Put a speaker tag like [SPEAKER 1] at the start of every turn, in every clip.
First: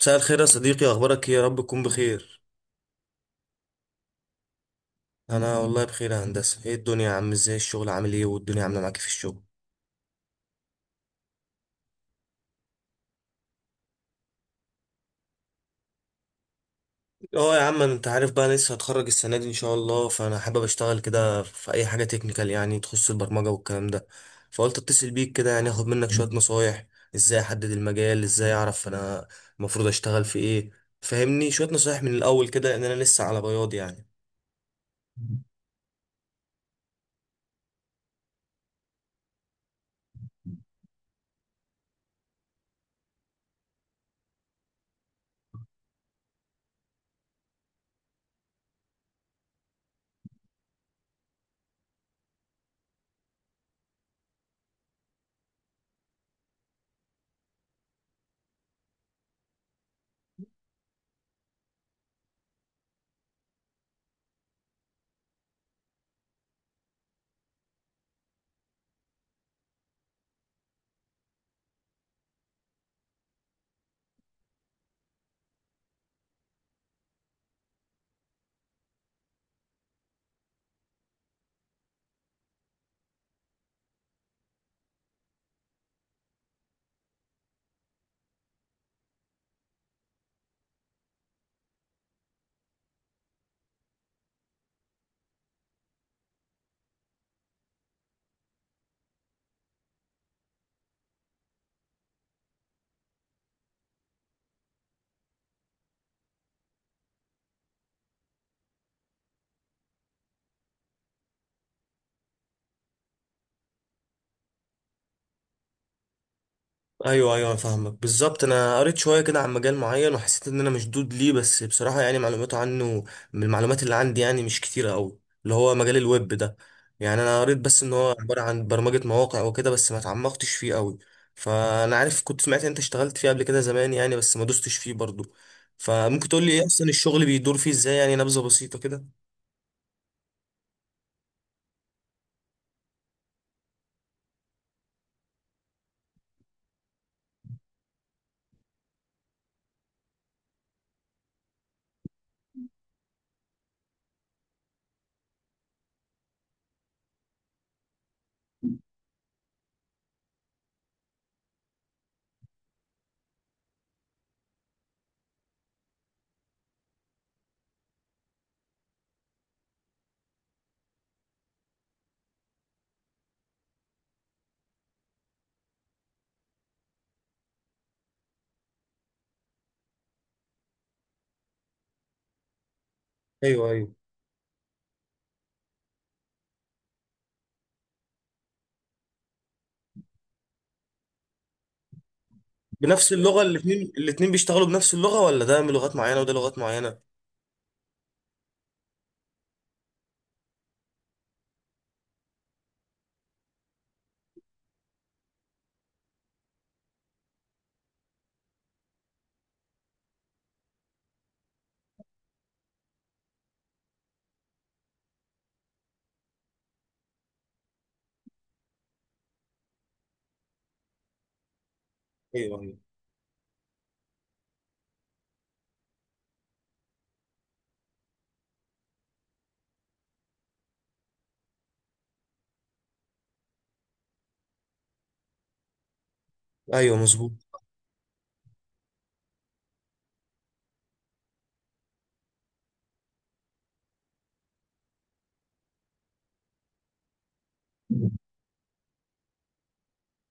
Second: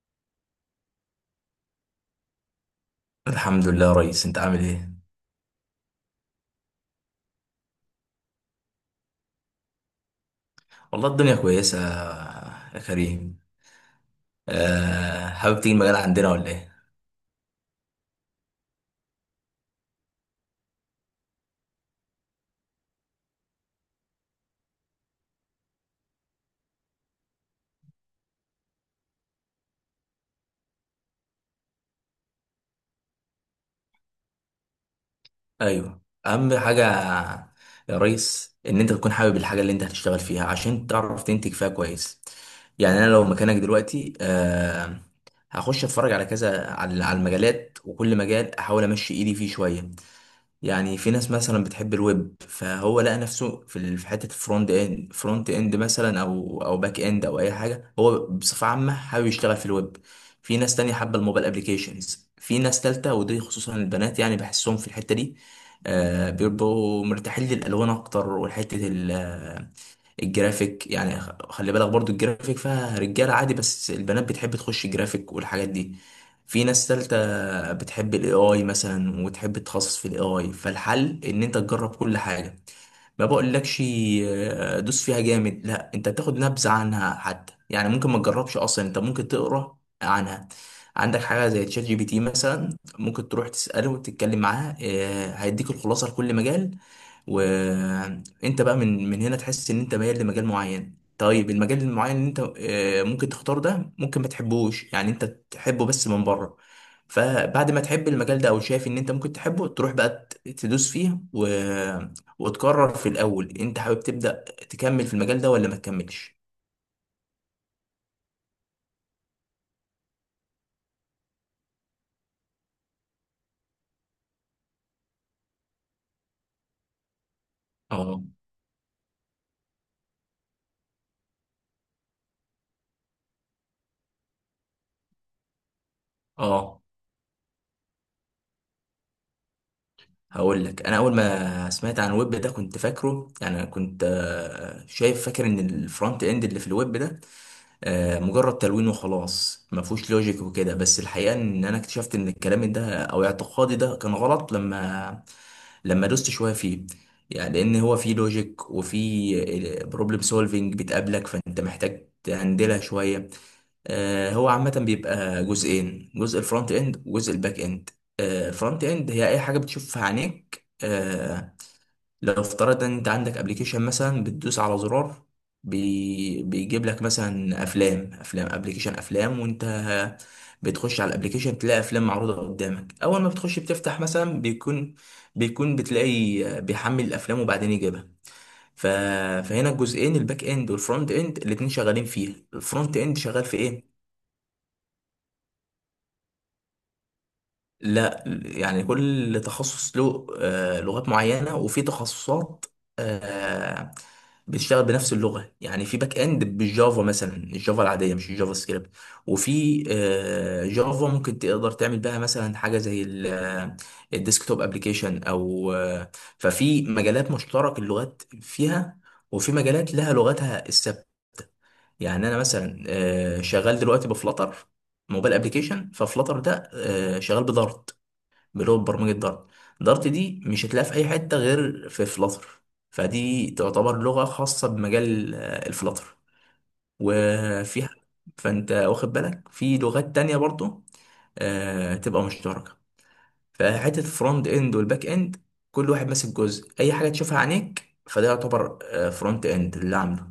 [SPEAKER 1] مساء الخير يا صديقي، اخبارك ايه؟ يا رب تكون بخير.
[SPEAKER 2] الحمد لله يا ريس، انت عامل ايه؟
[SPEAKER 1] انا والله بخير يا هندسه. ايه الدنيا يا عم؟ ازاي الشغل؟ عامل ايه والدنيا عامله معاك إيه في الشغل؟
[SPEAKER 2] والله الدنيا كويسه يا كريم. أه، حابب تيجي المجال عندنا ولا ايه؟
[SPEAKER 1] اه يا عم، انت عارف بقى أنا لسه هتخرج السنه دي ان شاء الله، فانا حابب اشتغل كده في اي حاجه تكنيكال يعني تخص البرمجه والكلام ده. فقلت اتصل بيك كده يعني اخد منك شويه نصايح. ازاي احدد المجال؟ ازاي اعرف انا المفروض اشتغل في ايه؟ فهمني شويه نصايح من الاول كده، لان انا لسه على بياض يعني.
[SPEAKER 2] ايوه، اهم حاجه يا ريس ان انت تكون حابب الحاجه اللي انت هتشتغل فيها عشان تعرف تنتج فيها كويس. يعني انا لو مكانك دلوقتي هخش اتفرج على كذا على المجالات، وكل مجال احاول امشي ايدي فيه شويه. يعني في ناس مثلا بتحب الويب، فهو لقى نفسه في حته فرونت اند فرونت اند مثلا او باك اند او اي حاجه، هو بصفه عامه حابب يشتغل في الويب. في ناس تانية حابه الموبايل ابلكيشنز، في ناس تالتة ودي خصوصا البنات يعني بحسهم في الحته دي، بيبقوا مرتاحين للالوان اكتر. وحته الجرافيك، يعني خلي بالك برضو الجرافيك فيها رجاله عادي، بس البنات بتحب تخش جرافيك والحاجات دي. في ناس تالتة بتحب الاي اي مثلا وتحب تتخصص في الاي اي، فالحل ان انت تجرب كل حاجه. ما بقولكش دوس فيها جامد، لا انت تاخد نبذه عنها حتى، يعني ممكن ما تجربش اصلا، انت ممكن تقرا عنها. عندك حاجه زي تشات جي بي تي مثلا، ممكن تروح تساله وتتكلم معاه، هيديك الخلاصه لكل مجال. وانت بقى من هنا تحس ان انت ميال لمجال معين. طيب المجال المعين اللي انت ممكن تختاره ده ممكن ما تحبوش، يعني انت تحبه بس من بره. فبعد ما تحب المجال ده او شايف ان انت ممكن تحبه، تروح بقى تدوس فيه و وتقرر في الاول انت حابب تبدأ تكمل في المجال ده ولا ما تكملش.
[SPEAKER 1] ايوه ايوه، فاهمك بالظبط. انا قريت شويه كده عن مجال معين وحسيت ان انا مشدود ليه، بس بصراحه يعني معلوماته عنه من المعلومات اللي عندي يعني مش كتيره قوي، اللي هو مجال الويب ده. يعني انا قريت بس ان هو
[SPEAKER 2] اه،
[SPEAKER 1] عباره عن برمجه مواقع وكده، بس ما تعمقتش فيه قوي. فانا عارف كنت سمعت إن انت اشتغلت فيه قبل كده زمان يعني، بس ما دوستش فيه برضو. فممكن تقول لي ايه
[SPEAKER 2] اه،
[SPEAKER 1] اصلا الشغل بيدور فيه ازاي؟ يعني نبذه بسيطه كده.
[SPEAKER 2] هقول لك. انا اول ما سمعت عن الويب ده كنت فاكره، يعني كنت شايف، فاكر ان الفرونت اند اللي في الويب ده مجرد تلوين وخلاص، ما فيهوش لوجيك وكده. بس الحقيقه ان انا اكتشفت ان الكلام ده او اعتقادي ده كان غلط لما دوست شويه فيه. يعني لان هو فيه لوجيك، وفيه بروبلم سولفينج بتقابلك، فانت محتاج تهندلها شويه. هو عامة بيبقى جزئين، جزء الفرونت اند وجزء الباك اند. الفرونت اند هي اي حاجة بتشوفها عينيك. لو افترضنا ان انت عندك ابلكيشن مثلا، بتدوس على زرار، بيجيب لك مثلا افلام، افلام ابلكيشن افلام، وانت بتخش على الابلكيشن تلاقي افلام معروضه قدامك. اول ما بتخش
[SPEAKER 1] ايوه ايوه.
[SPEAKER 2] بتفتح مثلا بيكون بتلاقي بيحمل الافلام وبعدين يجيبها. ف فهنا الجزئين الباك اند والفرونت اند الاتنين شغالين فيها، الفرونت
[SPEAKER 1] بنفس
[SPEAKER 2] اند
[SPEAKER 1] اللغه
[SPEAKER 2] شغال في ايه؟
[SPEAKER 1] الاثنين بيشتغلوا بنفس اللغه، ولا ده من لغات معينه وده لغات معينه؟
[SPEAKER 2] لا يعني كل تخصص له لغات معينة، وفي تخصصات آه، بتشتغل بنفس اللغة. يعني في باك اند بالجافا مثلا، الجافا العادية مش الجافا سكريبت. وفي جافا ممكن تقدر تعمل بها مثلا حاجة زي الديسكتوب ابلكيشن، او ففي مجالات مشترك اللغات فيها، وفي مجالات لها لغتها الثابتة. يعني انا
[SPEAKER 1] ايوه ايوه
[SPEAKER 2] مثلا شغال دلوقتي بفلتر، موبايل ابلكيشن. ففلتر ده شغال بدارت، اللي هو برمجة دارت. دارت دي مش هتلاقيها في أي حتة غير في فلاتر، فدي تعتبر لغة خاصة بمجال الفلاتر.
[SPEAKER 1] ايوه مظبوط.
[SPEAKER 2] وفيها، فأنت واخد بالك في لغات تانية برضو تبقى مشتركة. فحتة الفرونت اند والباك اند، كل واحد ماسك جزء. أي حاجة تشوفها عينيك فده يعتبر فرونت اند اللي عامله.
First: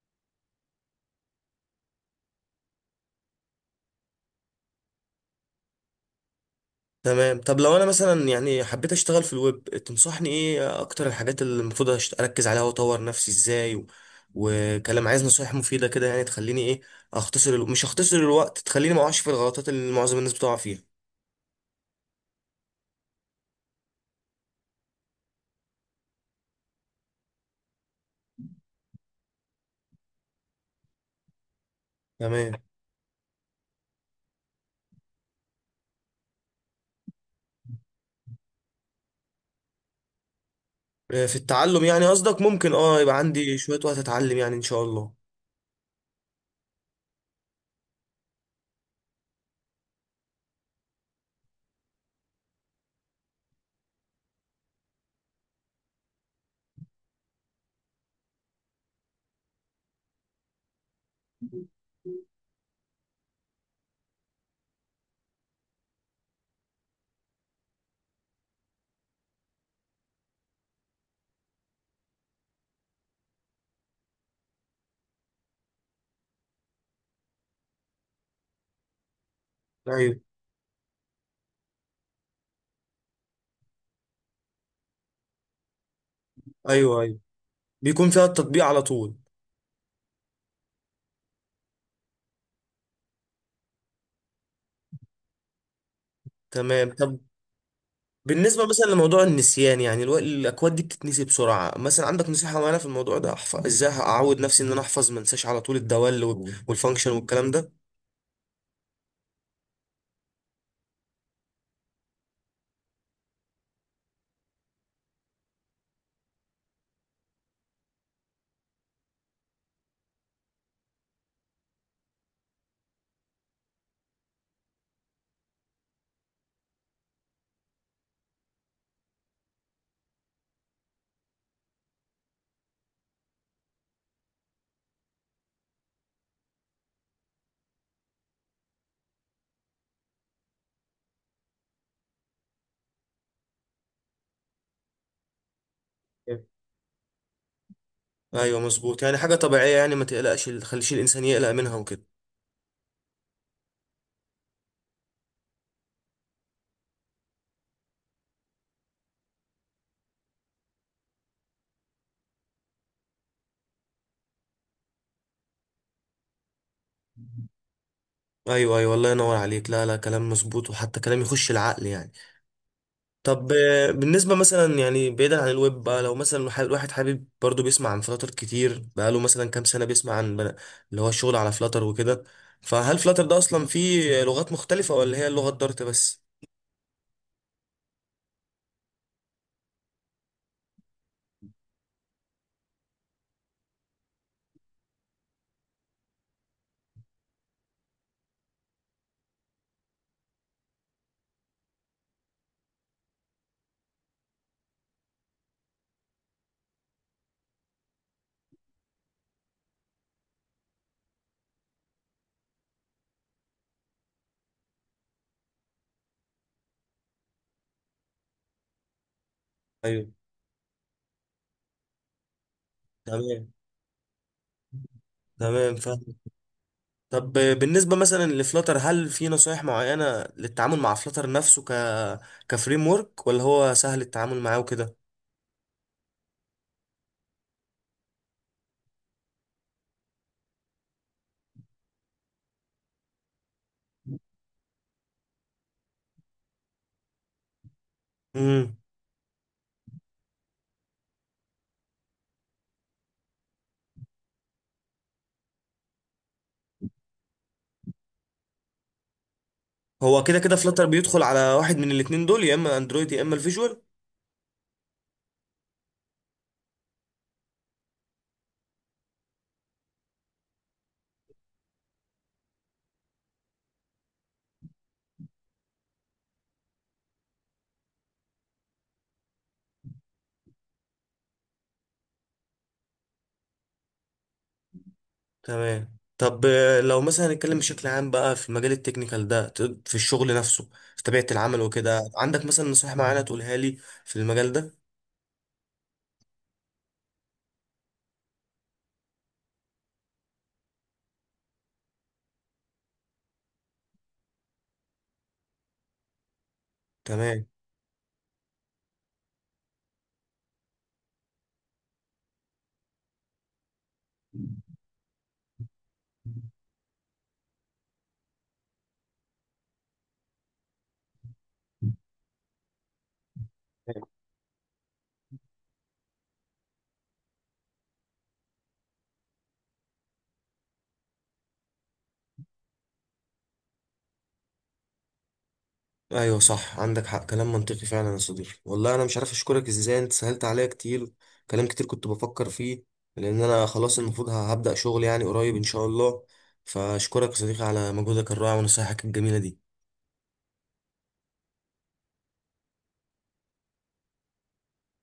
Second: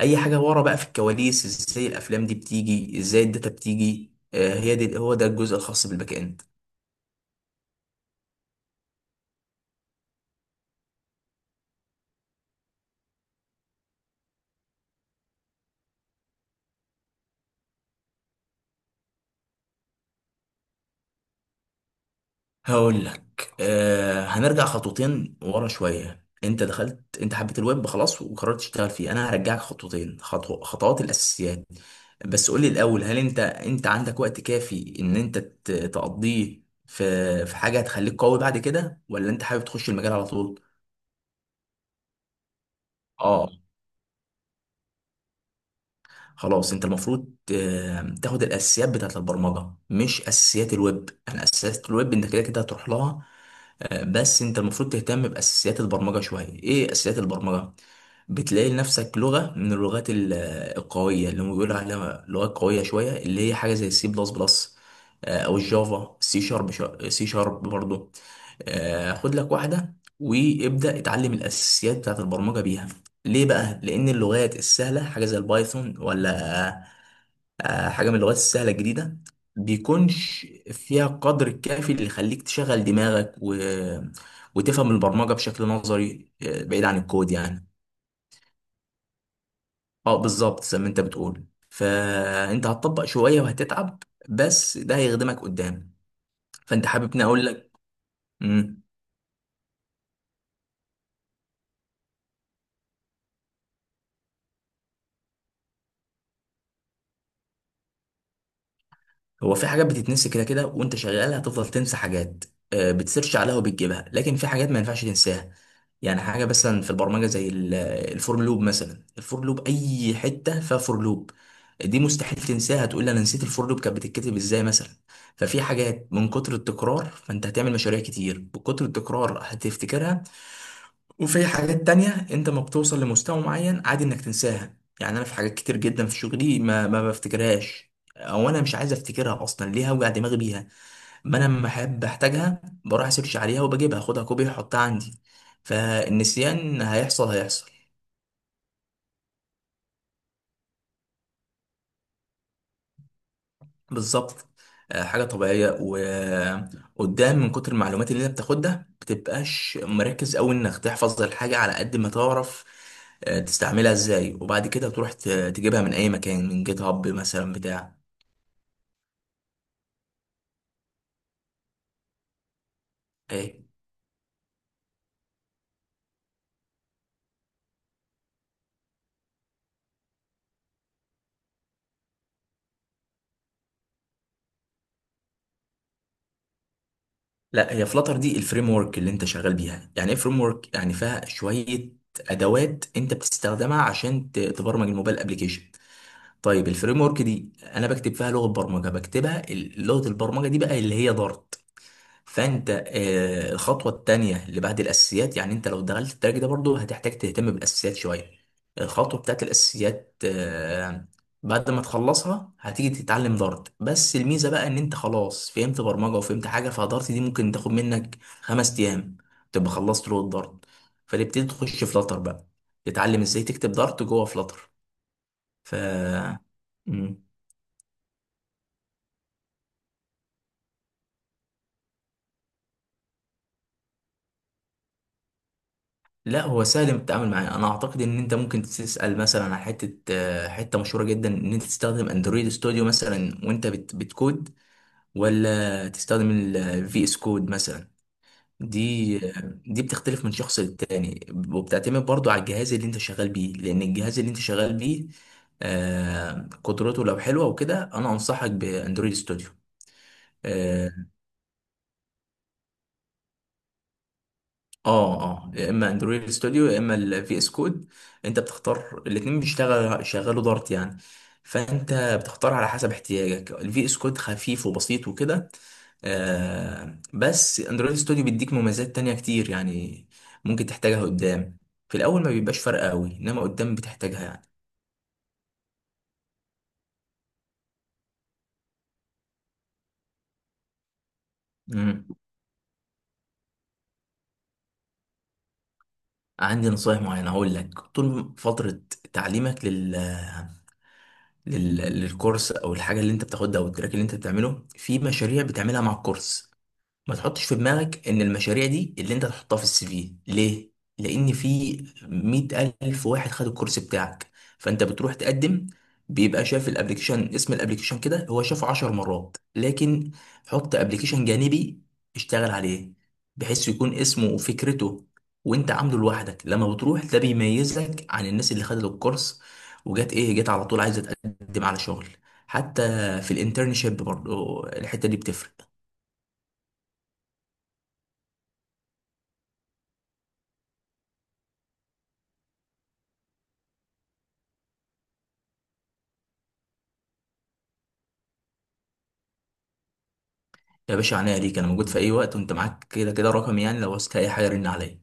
[SPEAKER 2] أي حاجة ورا بقى في الكواليس، ازاي الأفلام دي بتيجي، ازاي الداتا بتيجي، هي دي هو ده الجزء الخاص بالباك اند.
[SPEAKER 1] تمام. طب لو انا مثلا يعني حبيت اشتغل في الويب، تنصحني ايه اكتر الحاجات اللي المفروض اركز عليها واطور نفسي ازاي و... وكلام، عايز نصايح مفيدة كده يعني تخليني ايه، مش اختصر الوقت، تخليني ما اقعش في الغلطات اللي معظم الناس بتقع فيها.
[SPEAKER 2] هقول لك، هنرجع خطوتين ورا شوية. انت دخلت، انت حبيت الويب خلاص وقررت تشتغل فيه، انا هرجعك خطوتين، خطوات الاساسيات. بس
[SPEAKER 1] تمام.
[SPEAKER 2] قول لي الاول، هل انت عندك وقت كافي ان انت تقضيه في حاجة هتخليك قوي بعد كده، ولا انت حابب تخش المجال على طول؟
[SPEAKER 1] في التعلم يعني قصدك؟ ممكن اه، يبقى
[SPEAKER 2] اه،
[SPEAKER 1] عندي شوية وقت اتعلم يعني ان شاء الله.
[SPEAKER 2] خلاص انت المفروض تاخد الاساسيات بتاعت البرمجه، مش اساسيات الويب. يعني اساسيات الويب انت كده كده هتروح لها. بس انت المفروض تهتم باساسيات البرمجه شويه. ايه اساسيات البرمجه؟ بتلاقي لنفسك لغه من اللغات القويه، اللي هم بيقولوا عليها لغات قويه شويه، اللي هي حاجه زي السي بلس بلس، او الجافا سي شارب. سي شارب برضه. خد لك واحده وابدا اتعلم الاساسيات بتاعت البرمجه بيها. ليه بقى؟ لأن اللغات السهلة حاجة زي البايثون، ولا حاجة من اللغات السهلة الجديدة،
[SPEAKER 1] ايوه
[SPEAKER 2] بيكونش فيها قدر الكافي اللي يخليك تشغل دماغك و وتفهم البرمجة بشكل نظري، بعيد عن
[SPEAKER 1] ايوه ايوه.
[SPEAKER 2] الكود يعني.
[SPEAKER 1] بيكون فيها التطبيق على طول.
[SPEAKER 2] اه بالظبط، زي ما انت بتقول فانت هتطبق شوية وهتتعب، بس ده هيخدمك قدام. فانت
[SPEAKER 1] تمام. طب
[SPEAKER 2] حاببني اقول لك،
[SPEAKER 1] بالنسبة مثلا لموضوع النسيان يعني الأكواد دي بتتنسي بسرعة، مثلا عندك نصيحة معينة في الموضوع ده؟ أحفظ إزاي؟ أعود نفسي إن أنا أحفظ ما أنساش على طول الدوال والفانكشن والكلام ده.
[SPEAKER 2] هو في حاجات بتتنسي كده كده وانت شغال، هتفضل تنسى حاجات. بتسيرش عليها وبتجيبها، لكن في حاجات ما ينفعش تنساها. يعني حاجه مثلا في البرمجه زي الفور لوب، مثلا الفور لوب، اي حته فيها فور لوب دي مستحيل تنساها. تقول لي انا نسيت الفور لوب كانت بتتكتب ازاي مثلا؟ ففي حاجات من كتر التكرار، فانت هتعمل مشاريع كتير، بكتر التكرار هتفتكرها. وفي حاجات تانية انت ما بتوصل لمستوى معين، عادي انك تنساها. يعني انا في حاجات كتير جدا في شغلي ما بفتكرهاش، او انا مش عايز افتكرها اصلا، ليه هوجع دماغي بيها؟ ما انا لما احب احتاجها بروح اسيرش عليها وبجيبها، اخدها كوبي واحطها عندي. فالنسيان هيحصل هيحصل.
[SPEAKER 1] أيوه مظبوط، يعني حاجة طبيعية يعني، ما تقلقش، ما تخليش الإنسان يقلق منها وكده.
[SPEAKER 2] بالظبط، حاجه طبيعيه. وقدام من كتر المعلومات اللي انت بتاخدها بتبقاش مركز قوي انك تحفظ الحاجه، على قد ما تعرف تستعملها ازاي، وبعد كده تروح تجيبها من اي مكان، من جيت هاب مثلا بتاع.
[SPEAKER 1] أيوه أيوه، الله ينور عليك. لا لا، كلام مظبوط وحتى كلام يخش العقل يعني. طب
[SPEAKER 2] إيه؟
[SPEAKER 1] بالنسبة مثلا يعني بعيدا عن الويب بقى، لو مثلا الواحد حابب برضو، بيسمع عن فلاتر كتير، بقاله مثلا كام سنة بيسمع عن اللي هو الشغل على فلاتر وكده. فهل فلاتر ده أصلا فيه لغات مختلفة ولا هي اللغة الدارت بس؟
[SPEAKER 2] لا هي فلاتر دي الفريم ورك اللي انت شغال بيها. يعني ايه فريم ورك؟ يعني فيها شويه ادوات انت بتستخدمها عشان تبرمج الموبايل ابلكيشن. طيب الفريم ورك دي انا بكتب فيها لغه برمجه، بكتبها لغه البرمجه دي بقى اللي هي دارت. فانت الخطوه التانيه اللي بعد الاساسيات، يعني انت لو دخلت التراك ده برضو هتحتاج تهتم بالاساسيات شويه. الخطوه بتاعت الاساسيات بعد ما تخلصها هتيجي تتعلم دارت. بس الميزه بقى ان انت خلاص فهمت برمجه وفهمت حاجه، فدارت دي ممكن تاخد منك 5 ايام تبقى
[SPEAKER 1] ايوه.
[SPEAKER 2] خلصت لغه دارت. فتبتدي تخش فلاتر بقى، تتعلم ازاي
[SPEAKER 1] تمام.
[SPEAKER 2] تكتب دارت جوه فلاتر. ف
[SPEAKER 1] تمام فاهم. طب بالنسبة مثلا لفلاتر، هل في نصايح معينة للتعامل مع فلاتر نفسه كفريم ورك، ولا هو سهل التعامل معاه وكده؟
[SPEAKER 2] لا هو سهل التعامل معاه. انا اعتقد ان انت ممكن تسال مثلا على حته حته مشهوره جدا. ان انت تستخدم اندرويد ستوديو مثلا وانت بتكود، ولا تستخدم الفي اس كود مثلا.
[SPEAKER 1] امم.
[SPEAKER 2] دي بتختلف من شخص للتاني، وبتعتمد برضو على الجهاز اللي انت شغال بيه، لان الجهاز اللي انت شغال بيه قدرته لو حلوه وكده، انا انصحك باندرويد ستوديو.
[SPEAKER 1] هو كده كده فلاتر بيدخل على واحد من الاتنين دول، يا اما اندرويد يا اما الفيجوال.
[SPEAKER 2] اه، اه، يا اما اندرويد ستوديو يا اما الفي اس كود. انت بتختار، الاتنين بيشتغل شغالوا دارت يعني. فانت بتختار على حسب احتياجك، الفي اس كود خفيف وبسيط وكده، بس اندرويد ستوديو بيديك مميزات تانية كتير يعني، ممكن تحتاجها قدام. في الاول ما بيبقاش فرق قوي، انما قدام بتحتاجها يعني.
[SPEAKER 1] تمام. طب لو مثلا نتكلم بشكل عام بقى في المجال التكنيكال ده، في الشغل نفسه، في طبيعة العمل
[SPEAKER 2] مم.
[SPEAKER 1] وكده، عندك مثلا نصيحة معينة تقولها لي في المجال ده؟
[SPEAKER 2] عندي نصايح معينة. هقول لك، طول فترة تعليمك للكورس، او الحاجه اللي انت بتاخدها، او التراك اللي انت بتعمله، في مشاريع بتعملها مع الكورس. ما تحطش
[SPEAKER 1] تمام.
[SPEAKER 2] في دماغك ان المشاريع دي اللي انت تحطها في السي في. ليه؟ لان في 100,000 واحد خد الكورس بتاعك، فانت بتروح تقدم، بيبقى شاف الابليكيشن، اسم الابليكيشن كده هو شافه 10 مرات. لكن حط ابليكيشن جانبي، اشتغل عليه بحيث يكون اسمه وفكرته وانت عامله لوحدك. لما بتروح ده بيميزك عن الناس اللي خدت الكورس وجت، ايه؟ جت على طول عايزه تقدم على شغل. حتى في الانترنشيب برضو الحته دي بتفرق.
[SPEAKER 1] ايوه صح، عندك حق، كلام منطقي فعلا يا صديقي. والله انا مش عارف اشكرك ازاي، انت سهلت عليا كتير كلام كتير كنت بفكر فيه، لان انا خلاص المفروض هبدأ شغل يعني قريب ان شاء الله. فاشكرك يا صديقي على مجهودك الرائع ونصايحك الجميلة دي.
[SPEAKER 2] يا باشا، عينيا ليك. انا موجود في اي وقت، وانت معاك كده كده رقمي يعني، لو عوزت اي حاجه رن عليا.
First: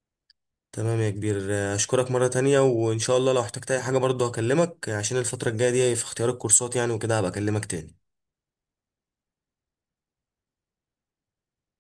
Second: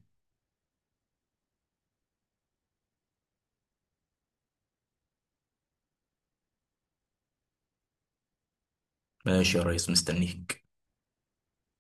[SPEAKER 1] تمام يا كبير، اشكرك مرة تانية، وان شاء الله لو احتجت اي حاجة برضه هكلمك، عشان الفترة الجاية دي في اختيار الكورسات يعني وكده هبقى اكلمك تاني.
[SPEAKER 2] ماشي يا ريس، مستنيك.